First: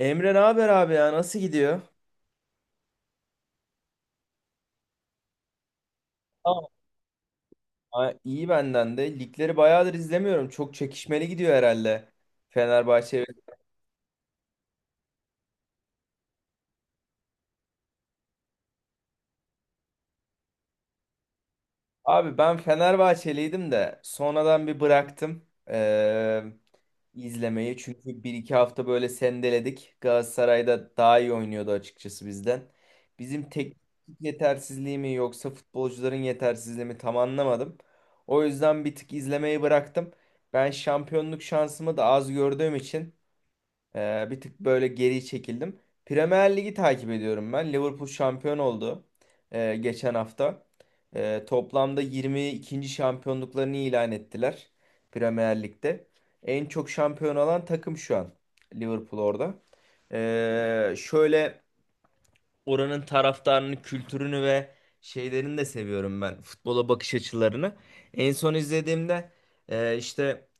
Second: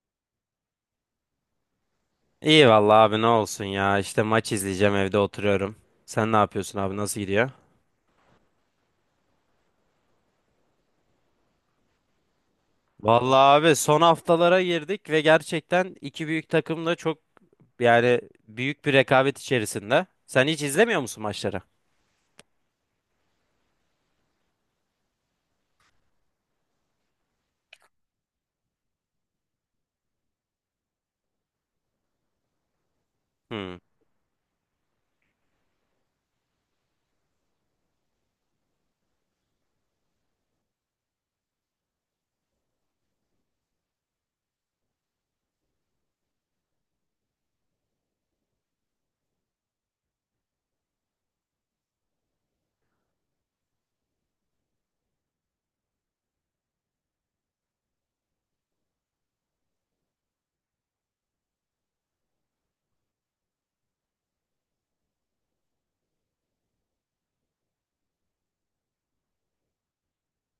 Emre ne haber abi ya nasıl gidiyor? İyi vallahi abi ne olsun ya. İşte maç izleyeceğim evde oturuyorum. Sen ne Tamam. yapıyorsun abi nasıl gidiyor? Ha, iyi benden de. Ligleri bayağıdır izlemiyorum. Çok çekişmeli gidiyor herhalde. Fenerbahçe. Vallahi abi son haftalara girdik ve gerçekten iki büyük takım da çok yani büyük bir rekabet içerisinde. Sen hiç izlemiyor musun maçları? Abi ben Fenerbahçeliydim de sonradan bir bıraktım izlemeyi. Çünkü bir iki hafta böyle sendeledik. Galatasaray'da daha iyi oynuyordu açıkçası bizden. Bizim Hmm. teknik yetersizliği mi yoksa futbolcuların yetersizliği mi tam anlamadım. O yüzden bir tık izlemeyi bıraktım. Ben şampiyonluk şansımı da az gördüğüm için bir tık böyle geri çekildim. Premier Ligi takip ediyorum ben. Liverpool şampiyon oldu geçen hafta. Toplamda 22. şampiyonluklarını ilan ettiler Premier Lig'de. En çok şampiyon olan takım şu an Liverpool orada. Şöyle oranın taraftarını, kültürünü ve şeylerini de seviyorum ben. Futbola bakış açılarını. En son izlediğimde işte,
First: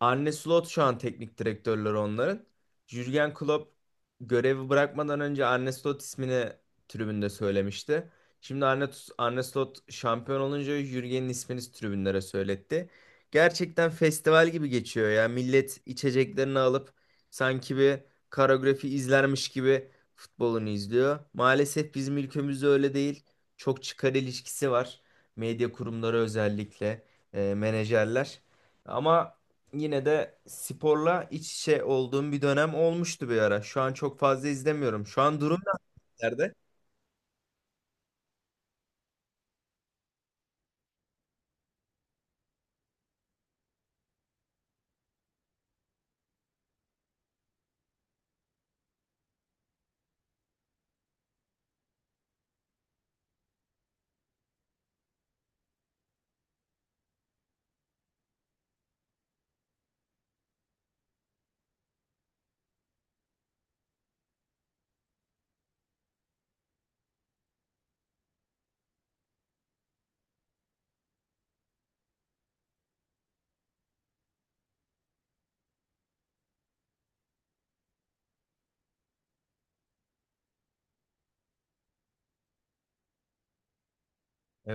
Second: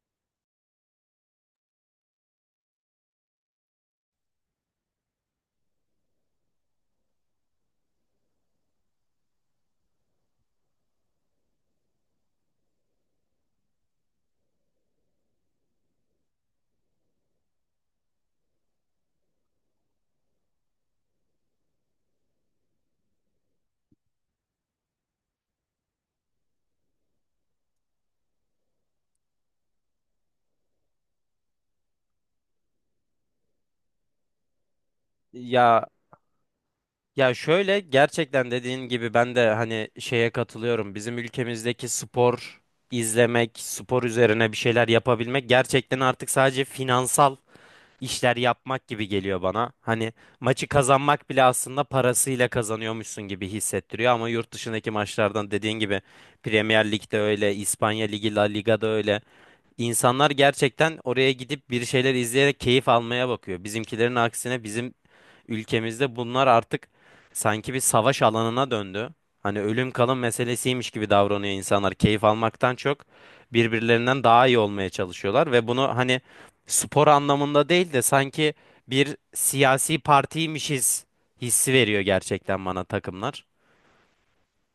Arne Slot şu an teknik direktörleri onların. Jürgen Klopp görevi bırakmadan önce Arne Slot ismini tribünde söylemişti. Şimdi Arne Slot şampiyon olunca Jürgen'in ismini tribünlere söyletti. Gerçekten festival gibi geçiyor ya. Millet içeceklerini alıp sanki bir koreografi izlermiş gibi futbolunu izliyor. Maalesef bizim ülkemizde öyle değil. Çok çıkar ilişkisi var. Medya kurumları özellikle, menajerler. Ama yine de sporla iç içe olduğum bir dönem olmuştu bir ara. Şu an çok fazla izlemiyorum. Şu an durum ne? Ya Nerede? ya şöyle gerçekten dediğin gibi ben de hani şeye katılıyorum. Bizim ülkemizdeki spor izlemek, spor üzerine bir şeyler yapabilmek gerçekten artık sadece finansal işler yapmak gibi geliyor bana. Hani maçı kazanmak bile aslında parasıyla kazanıyormuşsun gibi hissettiriyor ama yurt dışındaki maçlardan dediğin gibi Premier Lig'de öyle, İspanya Ligi, La Liga'da öyle. İnsanlar gerçekten oraya gidip bir şeyler izleyerek keyif almaya bakıyor. Bizimkilerin aksine bizim ülkemizde bunlar artık sanki bir savaş alanına döndü. Hani ölüm kalım meselesiymiş gibi davranıyor insanlar. Keyif almaktan çok birbirlerinden daha iyi olmaya çalışıyorlar ve bunu hani spor anlamında değil de sanki bir siyasi partiymişiz hissi veriyor gerçekten bana takımlar.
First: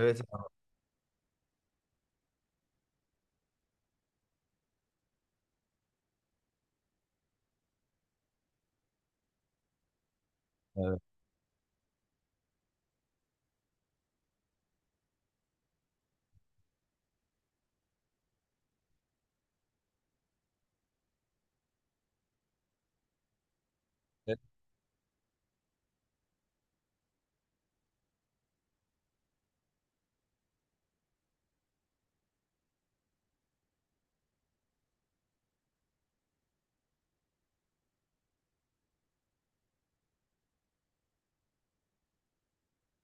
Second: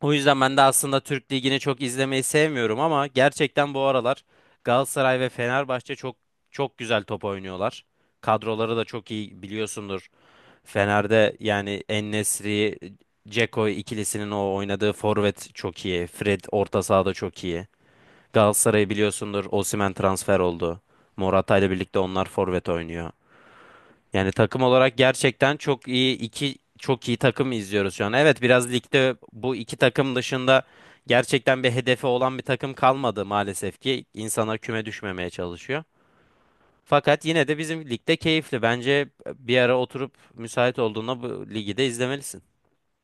O yüzden ben de aslında Türk Ligi'ni çok izlemeyi sevmiyorum ama gerçekten bu aralar Galatasaray ve Fenerbahçe çok çok güzel top oynuyorlar. Kadroları da çok iyi biliyorsundur. Fener'de yani En-Nesyri, Dzeko ikilisinin o oynadığı forvet çok iyi. Fred orta sahada çok iyi. Galatasaray'ı biliyorsundur. Osimhen transfer oldu. Morata ile birlikte onlar forvet oynuyor. Yani takım olarak gerçekten çok iyi iki çok iyi takım izliyoruz şu an. Evet biraz ligde bu iki takım dışında gerçekten bir hedefi olan bir takım kalmadı maalesef ki insanlar küme düşmemeye çalışıyor. Fakat yine de bizim ligde keyifli. Bence bir ara oturup müsait olduğunda bu ligi de izlemelisin.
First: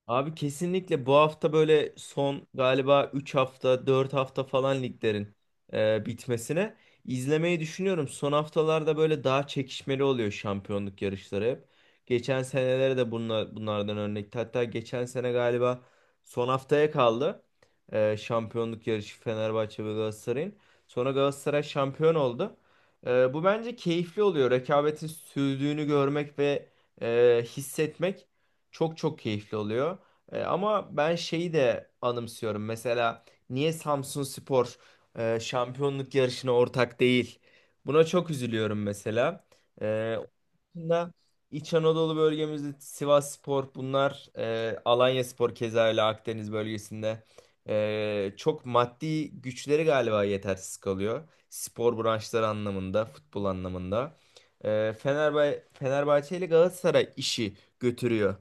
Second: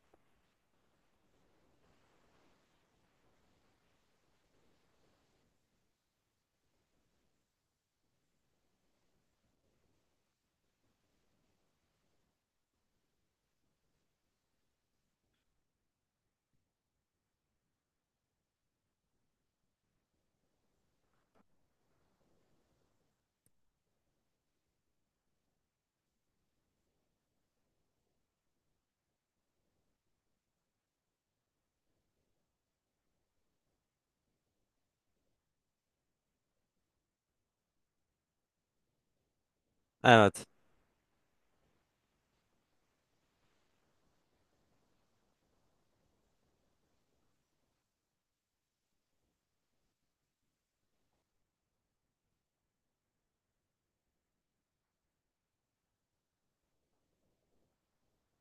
Abi kesinlikle bu hafta böyle son galiba 3 hafta 4 hafta falan liglerin bitmesine izlemeyi düşünüyorum. Son haftalarda böyle daha çekişmeli oluyor şampiyonluk yarışları hep. Geçen senelere de bunlardan örnek. Hatta geçen sene galiba son haftaya kaldı şampiyonluk yarışı Fenerbahçe ve Galatasaray'ın. Sonra Galatasaray şampiyon oldu. Bu bence keyifli oluyor. Rekabetin sürdüğünü görmek ve hissetmek çok çok keyifli oluyor. Ama ben şeyi de anımsıyorum. Mesela niye Samsunspor şampiyonluk yarışına ortak değil? Buna çok üzülüyorum mesela. Onun Evet. dışında İç Anadolu bölgemizde Sivasspor bunlar Alanyaspor keza öyle Akdeniz bölgesinde çok maddi güçleri galiba yetersiz kalıyor. Spor branşları anlamında, futbol anlamında. Fenerbahçe ile Galatasaray işi götürüyor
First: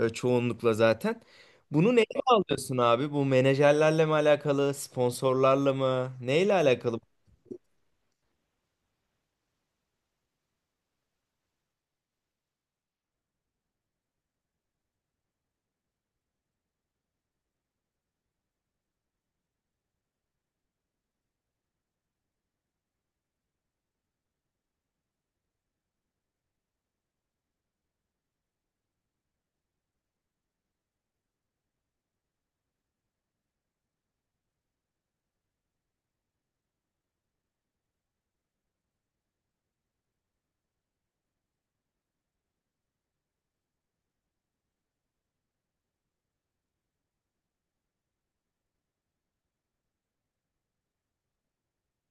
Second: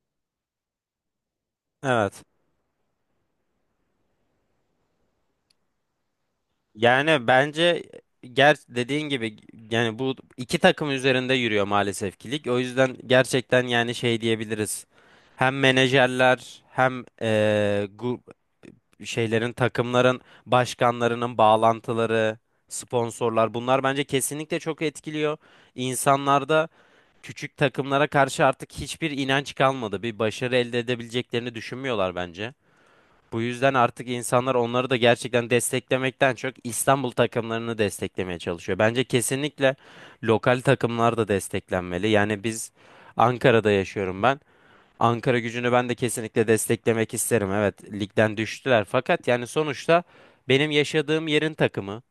çoğunlukla zaten. Bunu neyle Evet. alıyorsun abi? Bu menajerlerle mi alakalı, sponsorlarla mı? Neyle alakalı? Yani bence ger dediğin gibi yani bu iki takım üzerinde yürüyor maalesef ki lig. O yüzden gerçekten yani şey diyebiliriz. Hem menajerler hem şeylerin takımların başkanlarının bağlantıları, sponsorlar bunlar bence kesinlikle çok etkiliyor. İnsanlarda küçük takımlara karşı artık hiçbir inanç kalmadı. Bir başarı elde edebileceklerini düşünmüyorlar bence. Bu yüzden artık insanlar onları da gerçekten desteklemekten çok İstanbul takımlarını desteklemeye çalışıyor. Bence kesinlikle lokal takımlar da desteklenmeli. Yani biz Ankara'da yaşıyorum ben. Ankara Gücü'nü ben de kesinlikle desteklemek isterim. Evet, ligden düştüler fakat yani sonuçta benim yaşadığım yerin takımı.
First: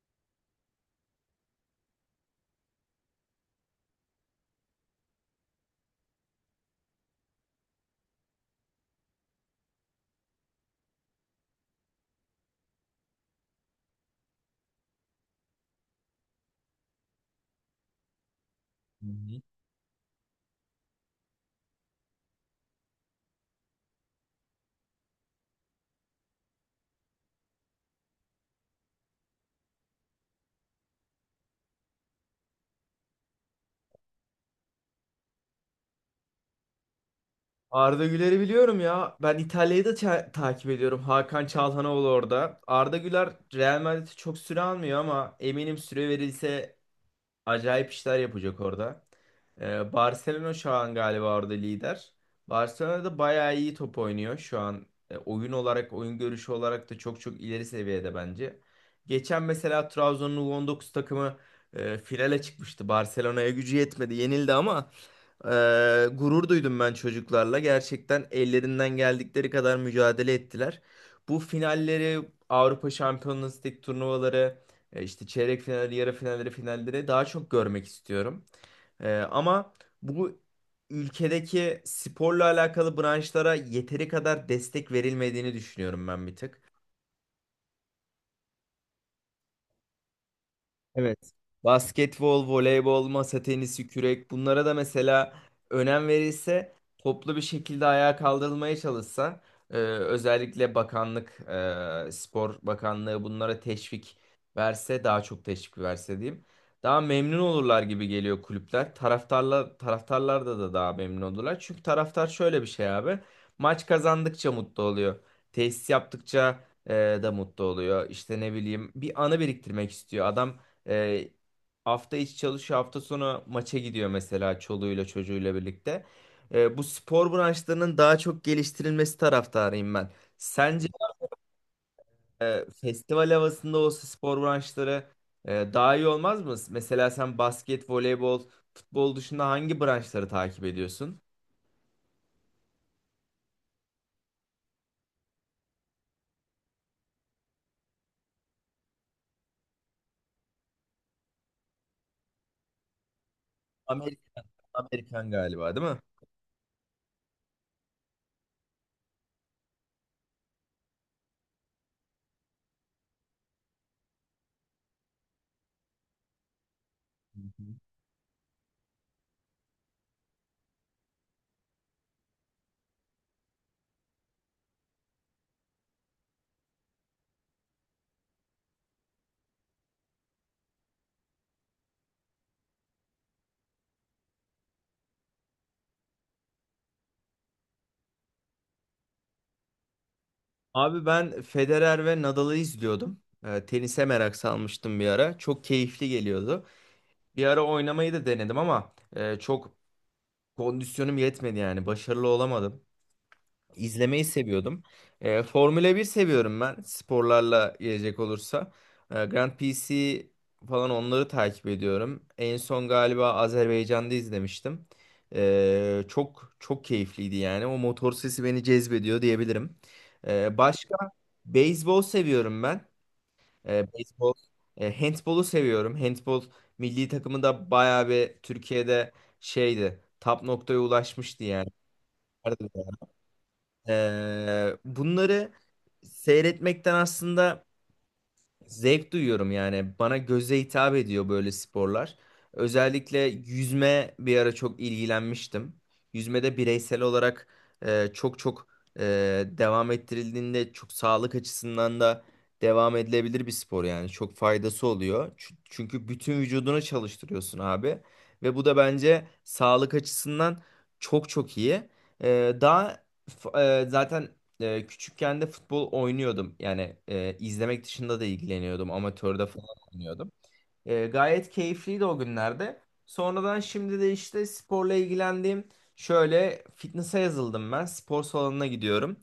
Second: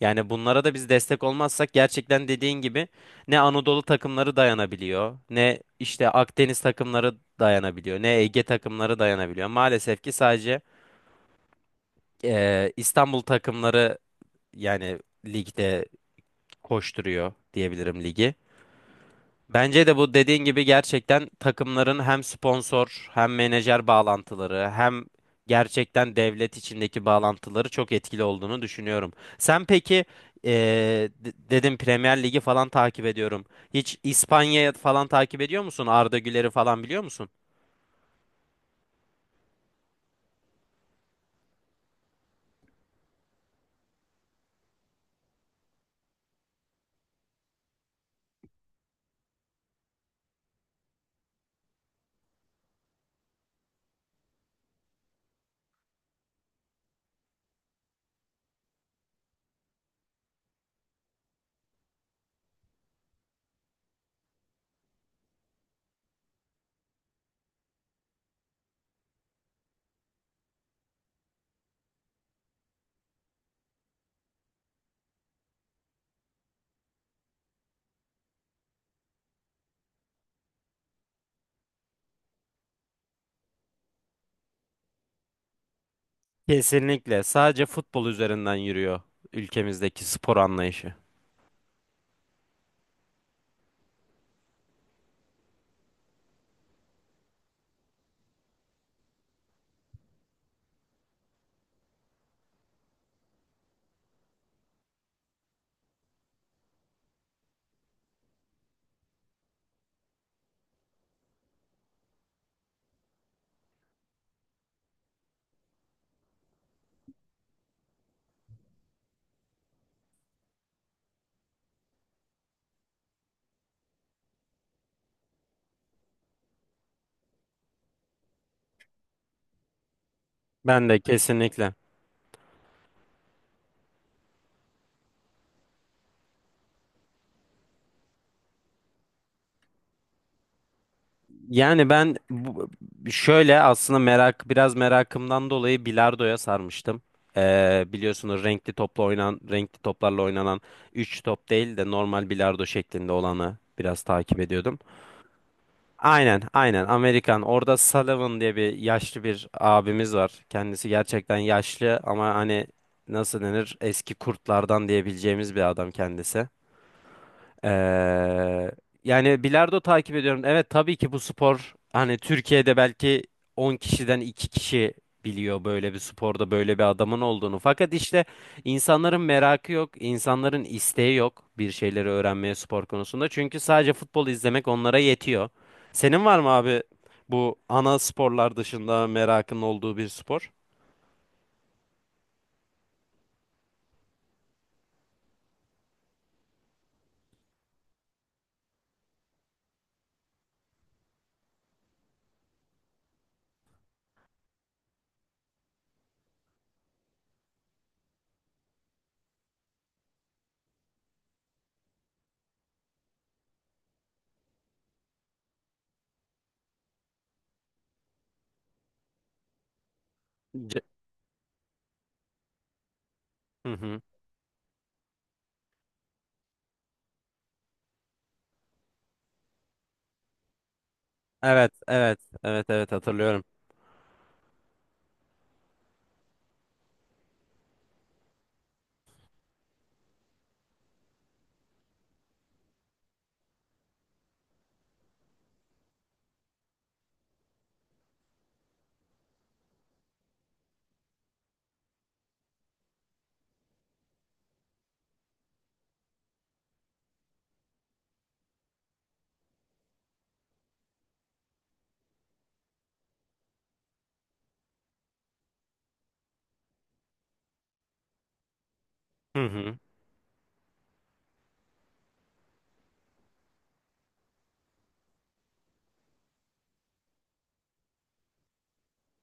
Yani bunlara da biz destek olmazsak gerçekten dediğin gibi ne Anadolu takımları dayanabiliyor, ne işte Akdeniz takımları dayanabiliyor, ne Ege takımları dayanabiliyor. Maalesef ki sadece İstanbul takımları yani ligde koşturuyor diyebilirim ligi. Hı hı. Bence de bu dediğin gibi gerçekten takımların hem sponsor hem menajer bağlantıları hem gerçekten devlet içindeki bağlantıları çok etkili olduğunu düşünüyorum. Sen peki dedim Premier Ligi falan takip ediyorum. Hiç İspanya'yı falan takip ediyor musun? Arda Güler'i falan biliyor musun? Arda Güler'i biliyorum ya. Ben İtalya'yı da takip ediyorum. Hakan Çalhanoğlu orada. Arda Güler Real Madrid'i çok süre almıyor ama eminim süre verilse acayip işler yapacak orada. Barcelona şu an galiba orada lider. Barcelona da bayağı iyi top oynuyor şu an. Oyun olarak, oyun görüşü olarak da çok çok ileri seviyede bence. Geçen mesela Trabzon'un U19 takımı finale çıkmıştı. Barcelona'ya gücü yetmedi, yenildi ama ee, gurur duydum ben çocuklarla. Gerçekten ellerinden geldikleri kadar mücadele ettiler. Bu finalleri, Avrupa Şampiyonası Lig turnuvaları, işte çeyrek finalleri, yarı finalleri, finalleri daha çok görmek istiyorum. Ama bu ülkedeki sporla alakalı branşlara yeteri kadar destek verilmediğini düşünüyorum ben bir tık. Kesinlikle. Sadece futbol üzerinden yürüyor ülkemizdeki spor anlayışı. Evet. Basketbol, voleybol, masa tenisi, kürek bunlara da mesela önem verilse, toplu bir şekilde ayağa kaldırılmaya çalışsa, özellikle bakanlık, Spor Bakanlığı bunlara teşvik verse, daha çok teşvik verse diyeyim. Daha memnun olurlar gibi geliyor kulüpler. Taraftarlar da daha memnun olurlar. Çünkü taraftar şöyle bir şey abi. Maç kazandıkça mutlu oluyor. Tesis yaptıkça e, da mutlu oluyor. İşte ne bileyim bir anı biriktirmek istiyor. Adam e, hafta içi çalışıyor, hafta sonu maça gidiyor mesela çoluğuyla çocuğuyla birlikte. Bu spor branşlarının daha çok geliştirilmesi taraftarıyım ben. Sence Ben de kesinlikle. Festival havasında olsa spor branşları daha iyi olmaz mı? Mesela sen basket, voleybol, futbol dışında hangi branşları takip ediyorsun? Yani ben şöyle aslında merak biraz merakımdan dolayı bilardoya sarmıştım. Biliyorsunuz renkli toplarla oynanan 3 top değil de normal bilardo şeklinde olanı biraz takip Amerikan, ediyordum. Amerikan galiba, değil Aynen aynen, Amerikan orada Sullivan diye bir yaşlı bir abimiz var. Kendisi gerçekten yaşlı ama hani nasıl denir eski kurtlardan diyebileceğimiz bir adam kendisi. Ee, mi? yani bilardo takip ediyorum. Evet tabii ki bu spor hani Türkiye'de belki 10 kişiden 2 kişi biliyor böyle bir sporda böyle bir adamın olduğunu. Fakat işte insanların merakı yok, insanların isteği yok bir şeyleri öğrenmeye spor konusunda. Çünkü sadece futbol izlemek onlara yetiyor. Senin var mı abi bu ana sporlar dışında merakın olduğu bir spor? Abi ben Federer ve Nadal'ı izliyordum. Tenise merak salmıştım bir ara. Çok keyifli geliyordu. Bir ara oynamayı da denedim ama çok kondisyonum yetmedi yani. Başarılı olamadım. İzlemeyi seviyordum. Formula 1 seviyorum ben sporlarla gelecek olursa. Grand PC falan onları takip ediyorum. En son galiba Azerbaycan'da izlemiştim. Çok çok keyifliydi yani. O motor sesi beni cezbediyor diyebilirim. C- Başka Beyzbol seviyorum ben. Hı hı. Beyzbol, handbolu seviyorum. Handbol milli takımı da bayağı bir Türkiye'de şeydi. Top noktaya ulaşmıştı yani. Evet, evet, evet, Vardı ya. evet hatırlıyorum. Bunları seyretmekten aslında zevk duyuyorum yani. Bana göze hitap ediyor böyle sporlar. Özellikle yüzme bir ara çok ilgilenmiştim. Yüzmede bireysel olarak çok çok e, devam ettirildiğinde çok sağlık açısından da devam edilebilir bir spor yani. Çok faydası oluyor. Çünkü bütün vücudunu çalıştırıyorsun abi. Ve bu da bence sağlık açısından çok çok iyi. E, daha zaten küçükken de futbol oynuyordum. Yani izlemek dışında da ilgileniyordum. Hı Amatörde falan hı. oynuyordum. Gayet keyifliydi o günlerde. Sonradan şimdi de işte sporla ilgilendiğim şöyle fitness'a yazıldım ben. Spor salonuna gidiyorum.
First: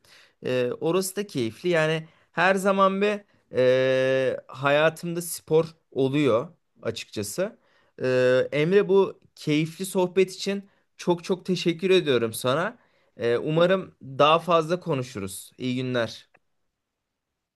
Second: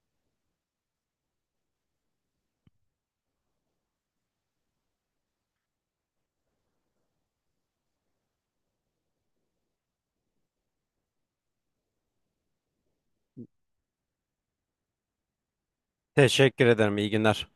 Orası da keyifli. Yani her zaman hayatımda spor oluyor açıkçası. Emre bu keyifli sohbet için çok çok teşekkür ediyorum sana. Umarım daha fazla konuşuruz. İyi günler. Teşekkür ederim. İyi günler.